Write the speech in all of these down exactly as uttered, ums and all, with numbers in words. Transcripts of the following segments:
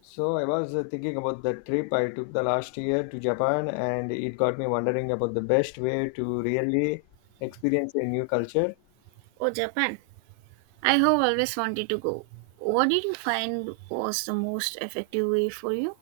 So I was uh, thinking about the trip I took the last year to Japan, and it got me wondering about the best way to really experience a new culture. Oh, Japan. I have always wanted to go. What did you find was the most effective way for you?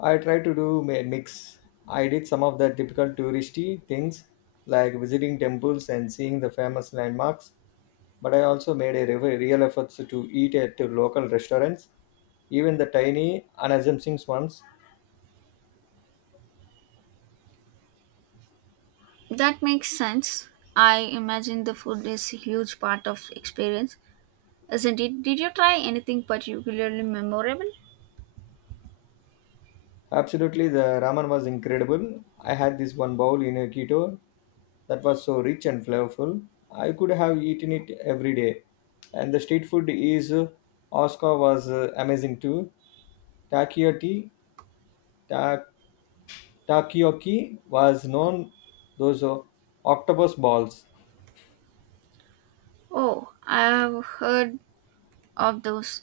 I tried to do a mix. I did some of the typical touristy things like visiting temples and seeing the famous landmarks, but I also made a re- real efforts to eat at local restaurants, even the tiny, unassuming ones. That makes sense. I imagine the food is a huge part of experience, isn't it? Did you try anything particularly memorable? Absolutely, the ramen was incredible. I had this one bowl in Kyoto that was so rich and flavorful. I could have eaten it every day. And the street food is uh, Oscar was uh, amazing too. Takoyaki, ta- takoyaki was known those uh, octopus balls Oh, I have heard of those.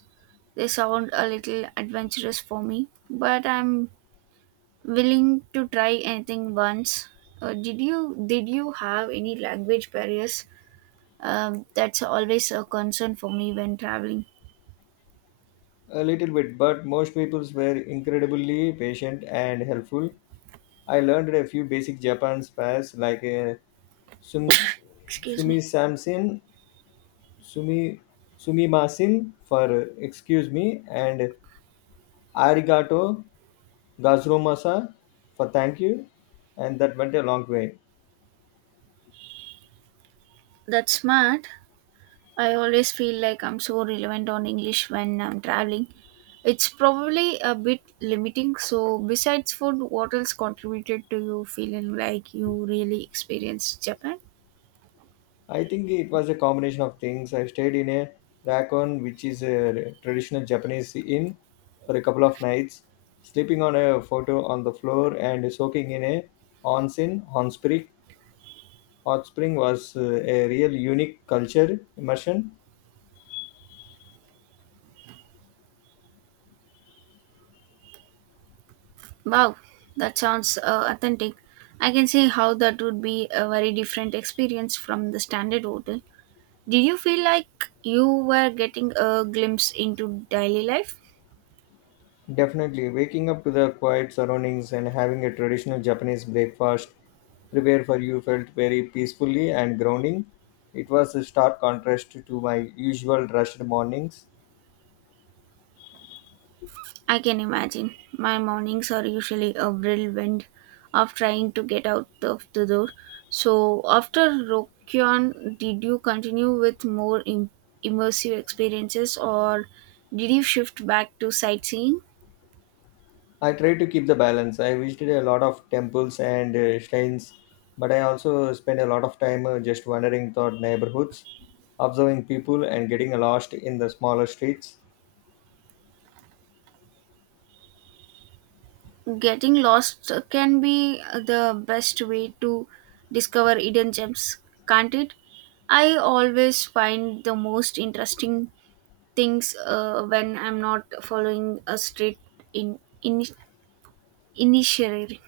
They sound a little adventurous for me, but I'm willing to try anything once. Uh, did you did you have any language barriers. Um, that's always a concern for me when traveling. a little bit, but most people were incredibly patient and helpful. I learned a few basic Japan spares like uh, sum, Excuse sumi me. samsin, sumi sumimasin for uh, excuse me and arigato Gazromasa for thank you, and that went a long way. That's smart. I always feel like I'm so relevant on English when I'm traveling. It's probably a bit limiting. So, besides food, what else contributed to you feeling like you really experienced Japan? I think it was a combination of things. I stayed in a racon, which is a traditional Japanese inn, for a couple of nights, sleeping on a photo on the floor and soaking in a onsen, hot spring. Hot spring was uh, a real unique culture immersion. Wow, that sounds uh, authentic. I can see how that would be a very different experience from the standard hotel. Did you feel like you were getting a glimpse into daily life? Definitely, waking up to the quiet surroundings and having a traditional Japanese breakfast prepared for you felt very peacefully and grounding. It was a stark contrast to my usual rushed mornings. I can imagine. My mornings are usually a whirlwind of trying to get out of the door. So, after Rokyon, did you continue with more im- immersive experiences, or did you shift back to sightseeing? I tried to keep the balance. I visited a lot of temples and uh, shrines, but I also spent a lot of time uh, just wandering through neighborhoods, observing people, and getting lost in the smaller streets. Getting lost can be the best way to discover hidden gems, can't it? I always find the most interesting things uh, when I'm not following a straight in, in Initiatory.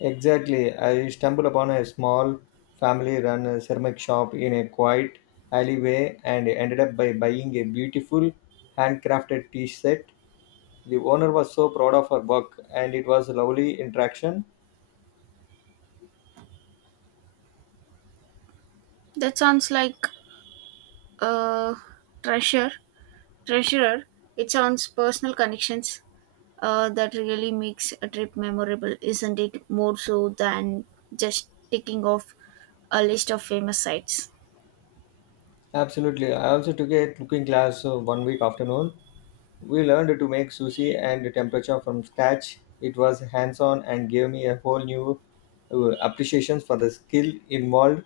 Exactly. I stumbled upon a small family run ceramic shop in a quiet alleyway and ended up by buying a beautiful handcrafted tea set. The owner was so proud of her work and it was a lovely interaction. That sounds like a treasure. Treasurer. It sounds personal connections. Uh, that really makes a trip memorable, isn't it? More so than just ticking off a list of famous sites. Absolutely. I also took a cooking class uh, one week afternoon. We learned to make sushi and temperature from scratch. It was hands on and gave me a whole new uh, appreciation for the skill involved.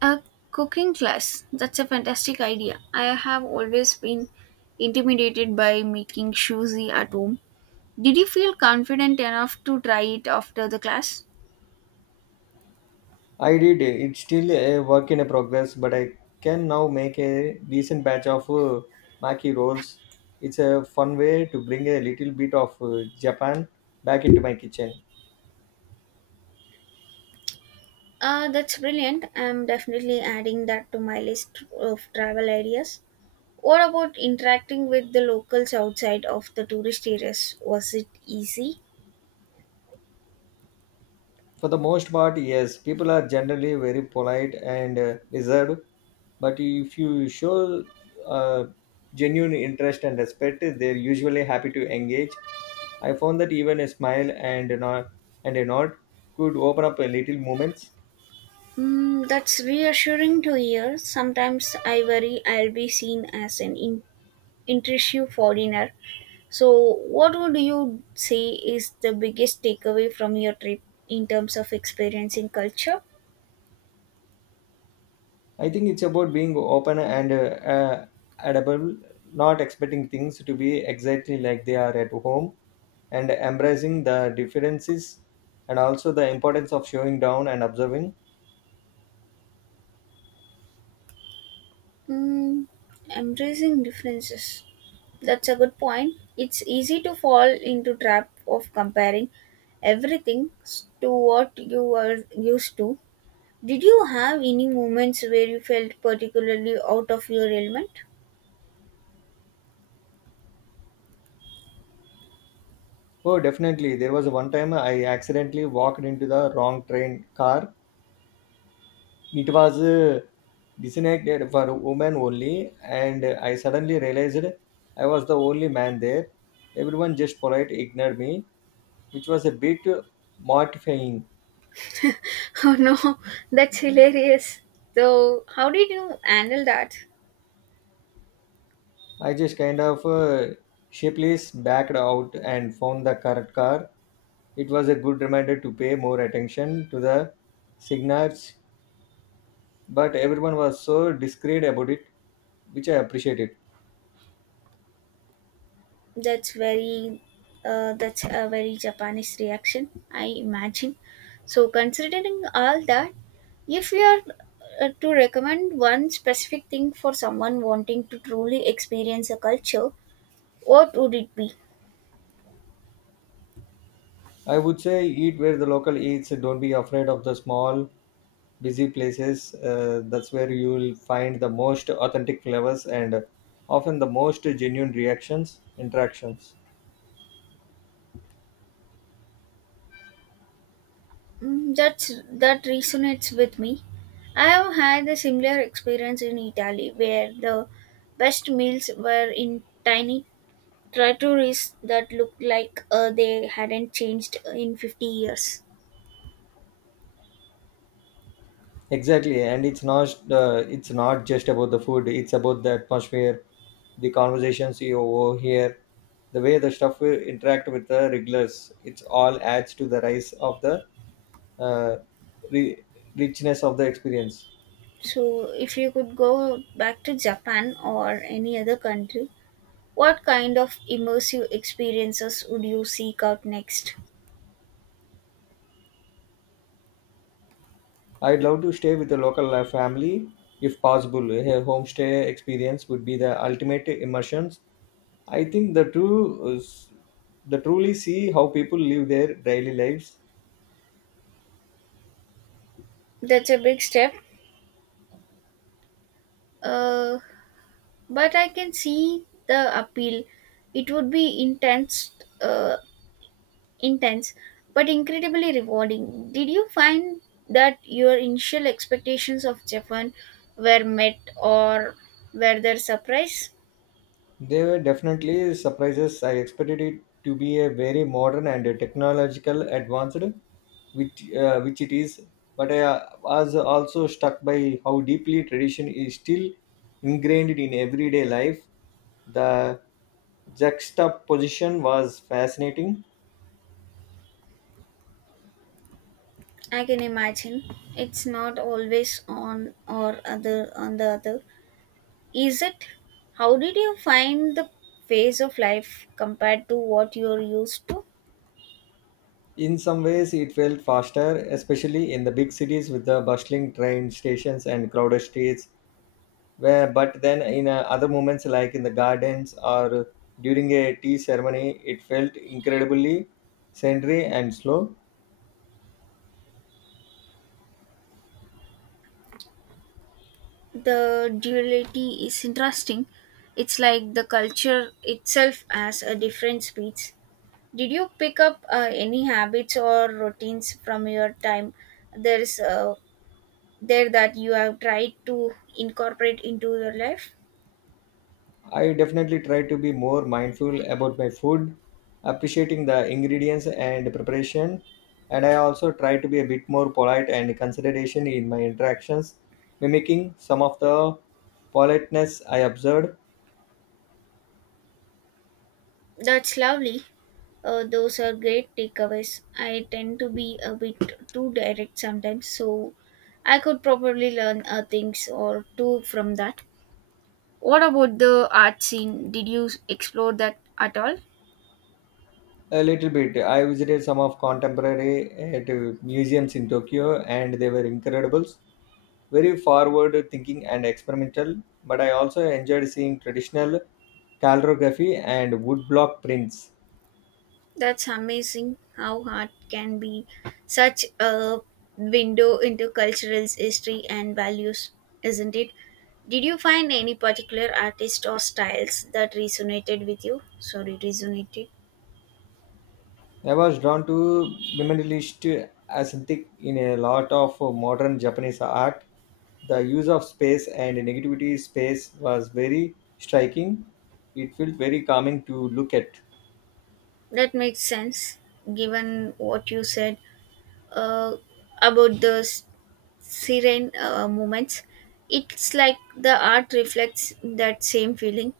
A cooking class. That's a fantastic idea. I have always been intimidated by making shuzi at home. Did you feel confident enough to try it after the class? I did. It's still a work in a progress, but I can now make a decent batch of uh, maki rolls. It's a fun way to bring a little bit of uh, Japan back into my kitchen. Uh, that's brilliant. I'm definitely adding that to my list of travel ideas. What about interacting with the locals outside of the tourist areas? Was it easy? For the most part, yes, people are generally very polite and uh, reserved, but if you show uh, genuine interest and respect, they're usually happy to engage. I found that even a smile and a nod, and a nod could open up a little moments. Mm, that's reassuring to hear. Sometimes I worry I'll be seen as an in- intrusive foreigner. So, what would you say is the biggest takeaway from your trip in terms of experiencing culture? I think it's about being open and uh, uh, adaptable, not expecting things to be exactly like they are at home, and embracing the differences and also the importance of showing down and observing. Mm, embracing differences. That's a good point. It's easy to fall into trap of comparing everything s- to what you were used to. Did you have any moments where you felt particularly out of your element? Oh, definitely. There was one time I accidentally walked into the wrong train car. It was uh, designated for women only, and I suddenly realized I was the only man there. Everyone just polite ignored me, which was a bit mortifying. Oh no, that's hilarious. So, how did you handle that? I just kind of uh, sheepishly backed out and found the correct car. It was a good reminder to pay more attention to the signals, but everyone was so discreet about it, which I appreciated. That's very uh, that's a very Japanese reaction, I imagine. So considering all that, if we are uh, to recommend one specific thing for someone wanting to truly experience a culture, what would it be? I would say eat where the local eats. Don't be afraid of the small, busy places. Uh, that's where you will find the most authentic flavors and often the most genuine reactions, interactions. Mm, that's that resonates with me. I have had a similar experience in Italy where the best meals were in tiny trattorias that looked like uh, they hadn't changed in fifty years. Exactly, and it's not uh, it's not just about the food. It's about the atmosphere, the conversations you overhear, the way the stuff will interact with the regulars. It's all adds to the rise of the uh, ri richness of the experience. So, if you could go back to Japan or any other country, what kind of immersive experiences would you seek out next? I'd love to stay with a local uh, family if possible. A homestay experience would be the ultimate immersions. I think the true uh, the truly see how people live their daily lives. That's a big step, uh, but I can see the appeal. It would be intense, uh, intense, but incredibly rewarding. Did you find that your initial expectations of Japan were met, or were there surprise? They were definitely surprises. I expected it to be a very modern and a technological advanced, which uh, which it is. But I uh, was also struck by how deeply tradition is still ingrained in everyday life. The juxtaposition was fascinating. I can imagine it's not always on or other on the other. Is it? How did you find the phase of life compared to what you're used to? In some ways, it felt faster, especially in the big cities with the bustling train stations and crowded streets where but then in uh, other moments like in the gardens or during a tea ceremony it felt incredibly sedentary and slow. The duality is interesting. It's like the culture itself has a different speeds. Did you pick up uh, any habits or routines from your time? There's uh, there That you have tried to incorporate into your life. I definitely try to be more mindful about my food, appreciating the ingredients and preparation, and I also try to be a bit more polite and consideration in my interactions, mimicking some of the politeness I observed. That's lovely. Uh, those are great takeaways. I tend to be a bit too direct sometimes, so I could probably learn uh, things or two from that. What about the art scene? Did you explore that at all? A little bit, I visited some of contemporary uh, to museums in Tokyo and they were incredible, very forward thinking and experimental, but I also enjoyed seeing traditional calligraphy and woodblock prints. That's amazing how art can be such a window into cultural history and values, isn't it? Did you find any particular artist or styles that resonated with you? Sorry, resonated. I was drawn to minimalist aesthetic in a lot of modern Japanese art. The use of space and negativity space was very striking. It felt very calming to look at. That makes sense given what you said uh, about the s- serene uh, moments. It's like the art reflects that same feeling.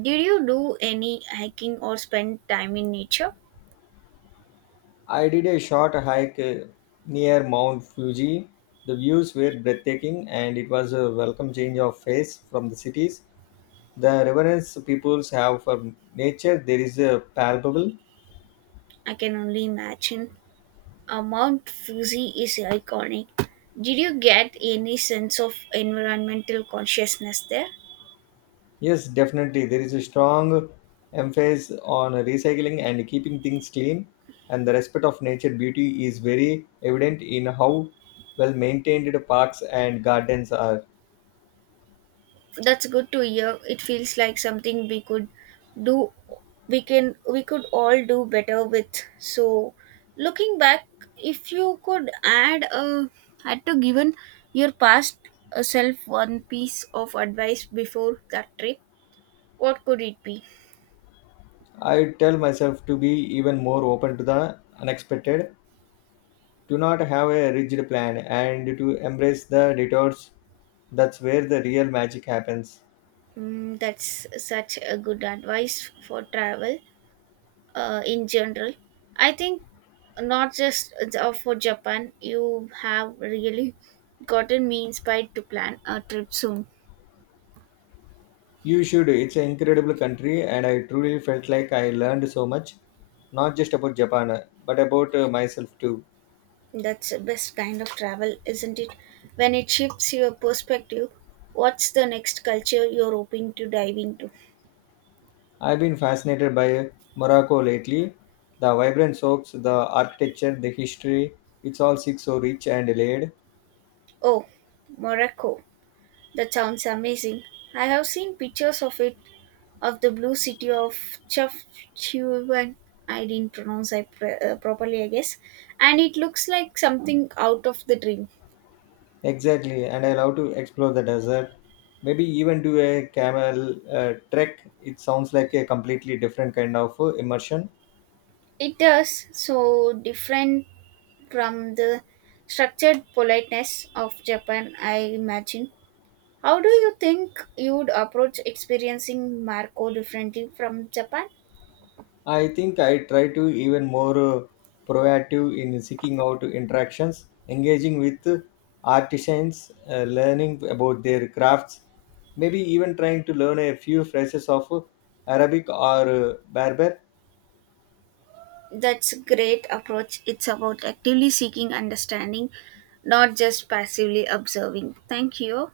Did you do any hiking or spend time in nature? I did a short hike uh, near Mount Fuji. The views were breathtaking and it was a welcome change of pace from the cities. The reverence peoples have for nature there is a palpable. I can only imagine. Uh, Mount Fuji is iconic. Did you get any sense of environmental consciousness there? Yes definitely, there is a strong emphasis on recycling and keeping things clean, and the respect of nature beauty is very evident in how well maintained parks and gardens are. That's good to hear. It feels like something we could do we can we could all do better with. So looking back, if you could add a had to given your past uh, self one piece of advice before that trip, what could it be? I tell myself to be even more open to the unexpected, to not have a rigid plan and to embrace the detours. That's where the real magic happens. Mm, that's such a good advice for travel, uh, in general. I think not just uh, for Japan, you have really gotten me inspired to plan a trip soon. You should. It's an incredible country, and I truly felt like I learned so much, not just about Japan, uh, but about uh, myself too. That's the best kind of travel, isn't it? When it shifts your perspective, what's the next culture you're hoping to dive into? I've been fascinated by uh, Morocco lately. The vibrant soaks, the architecture, the history, it's all six so rich and layered. Oh, Morocco. That sounds amazing. I have seen pictures of it of the blue city of Chafchuvan. I didn't pronounce I pr- uh, properly, I guess. And it looks like something out of the dream. Exactly, and I love to explore the desert. Maybe even do a camel uh, trek. It sounds like a completely different kind of uh, immersion. It does so different from the structured politeness of Japan, I imagine. How do you think you'd approach experiencing Marco differently from Japan? I think I try to even more uh, proactive in seeking out interactions, engaging with artisans, uh, learning about their crafts, maybe even trying to learn a few phrases of Arabic or uh, Berber That's a great approach. It's about actively seeking understanding, not just passively observing. Thank you.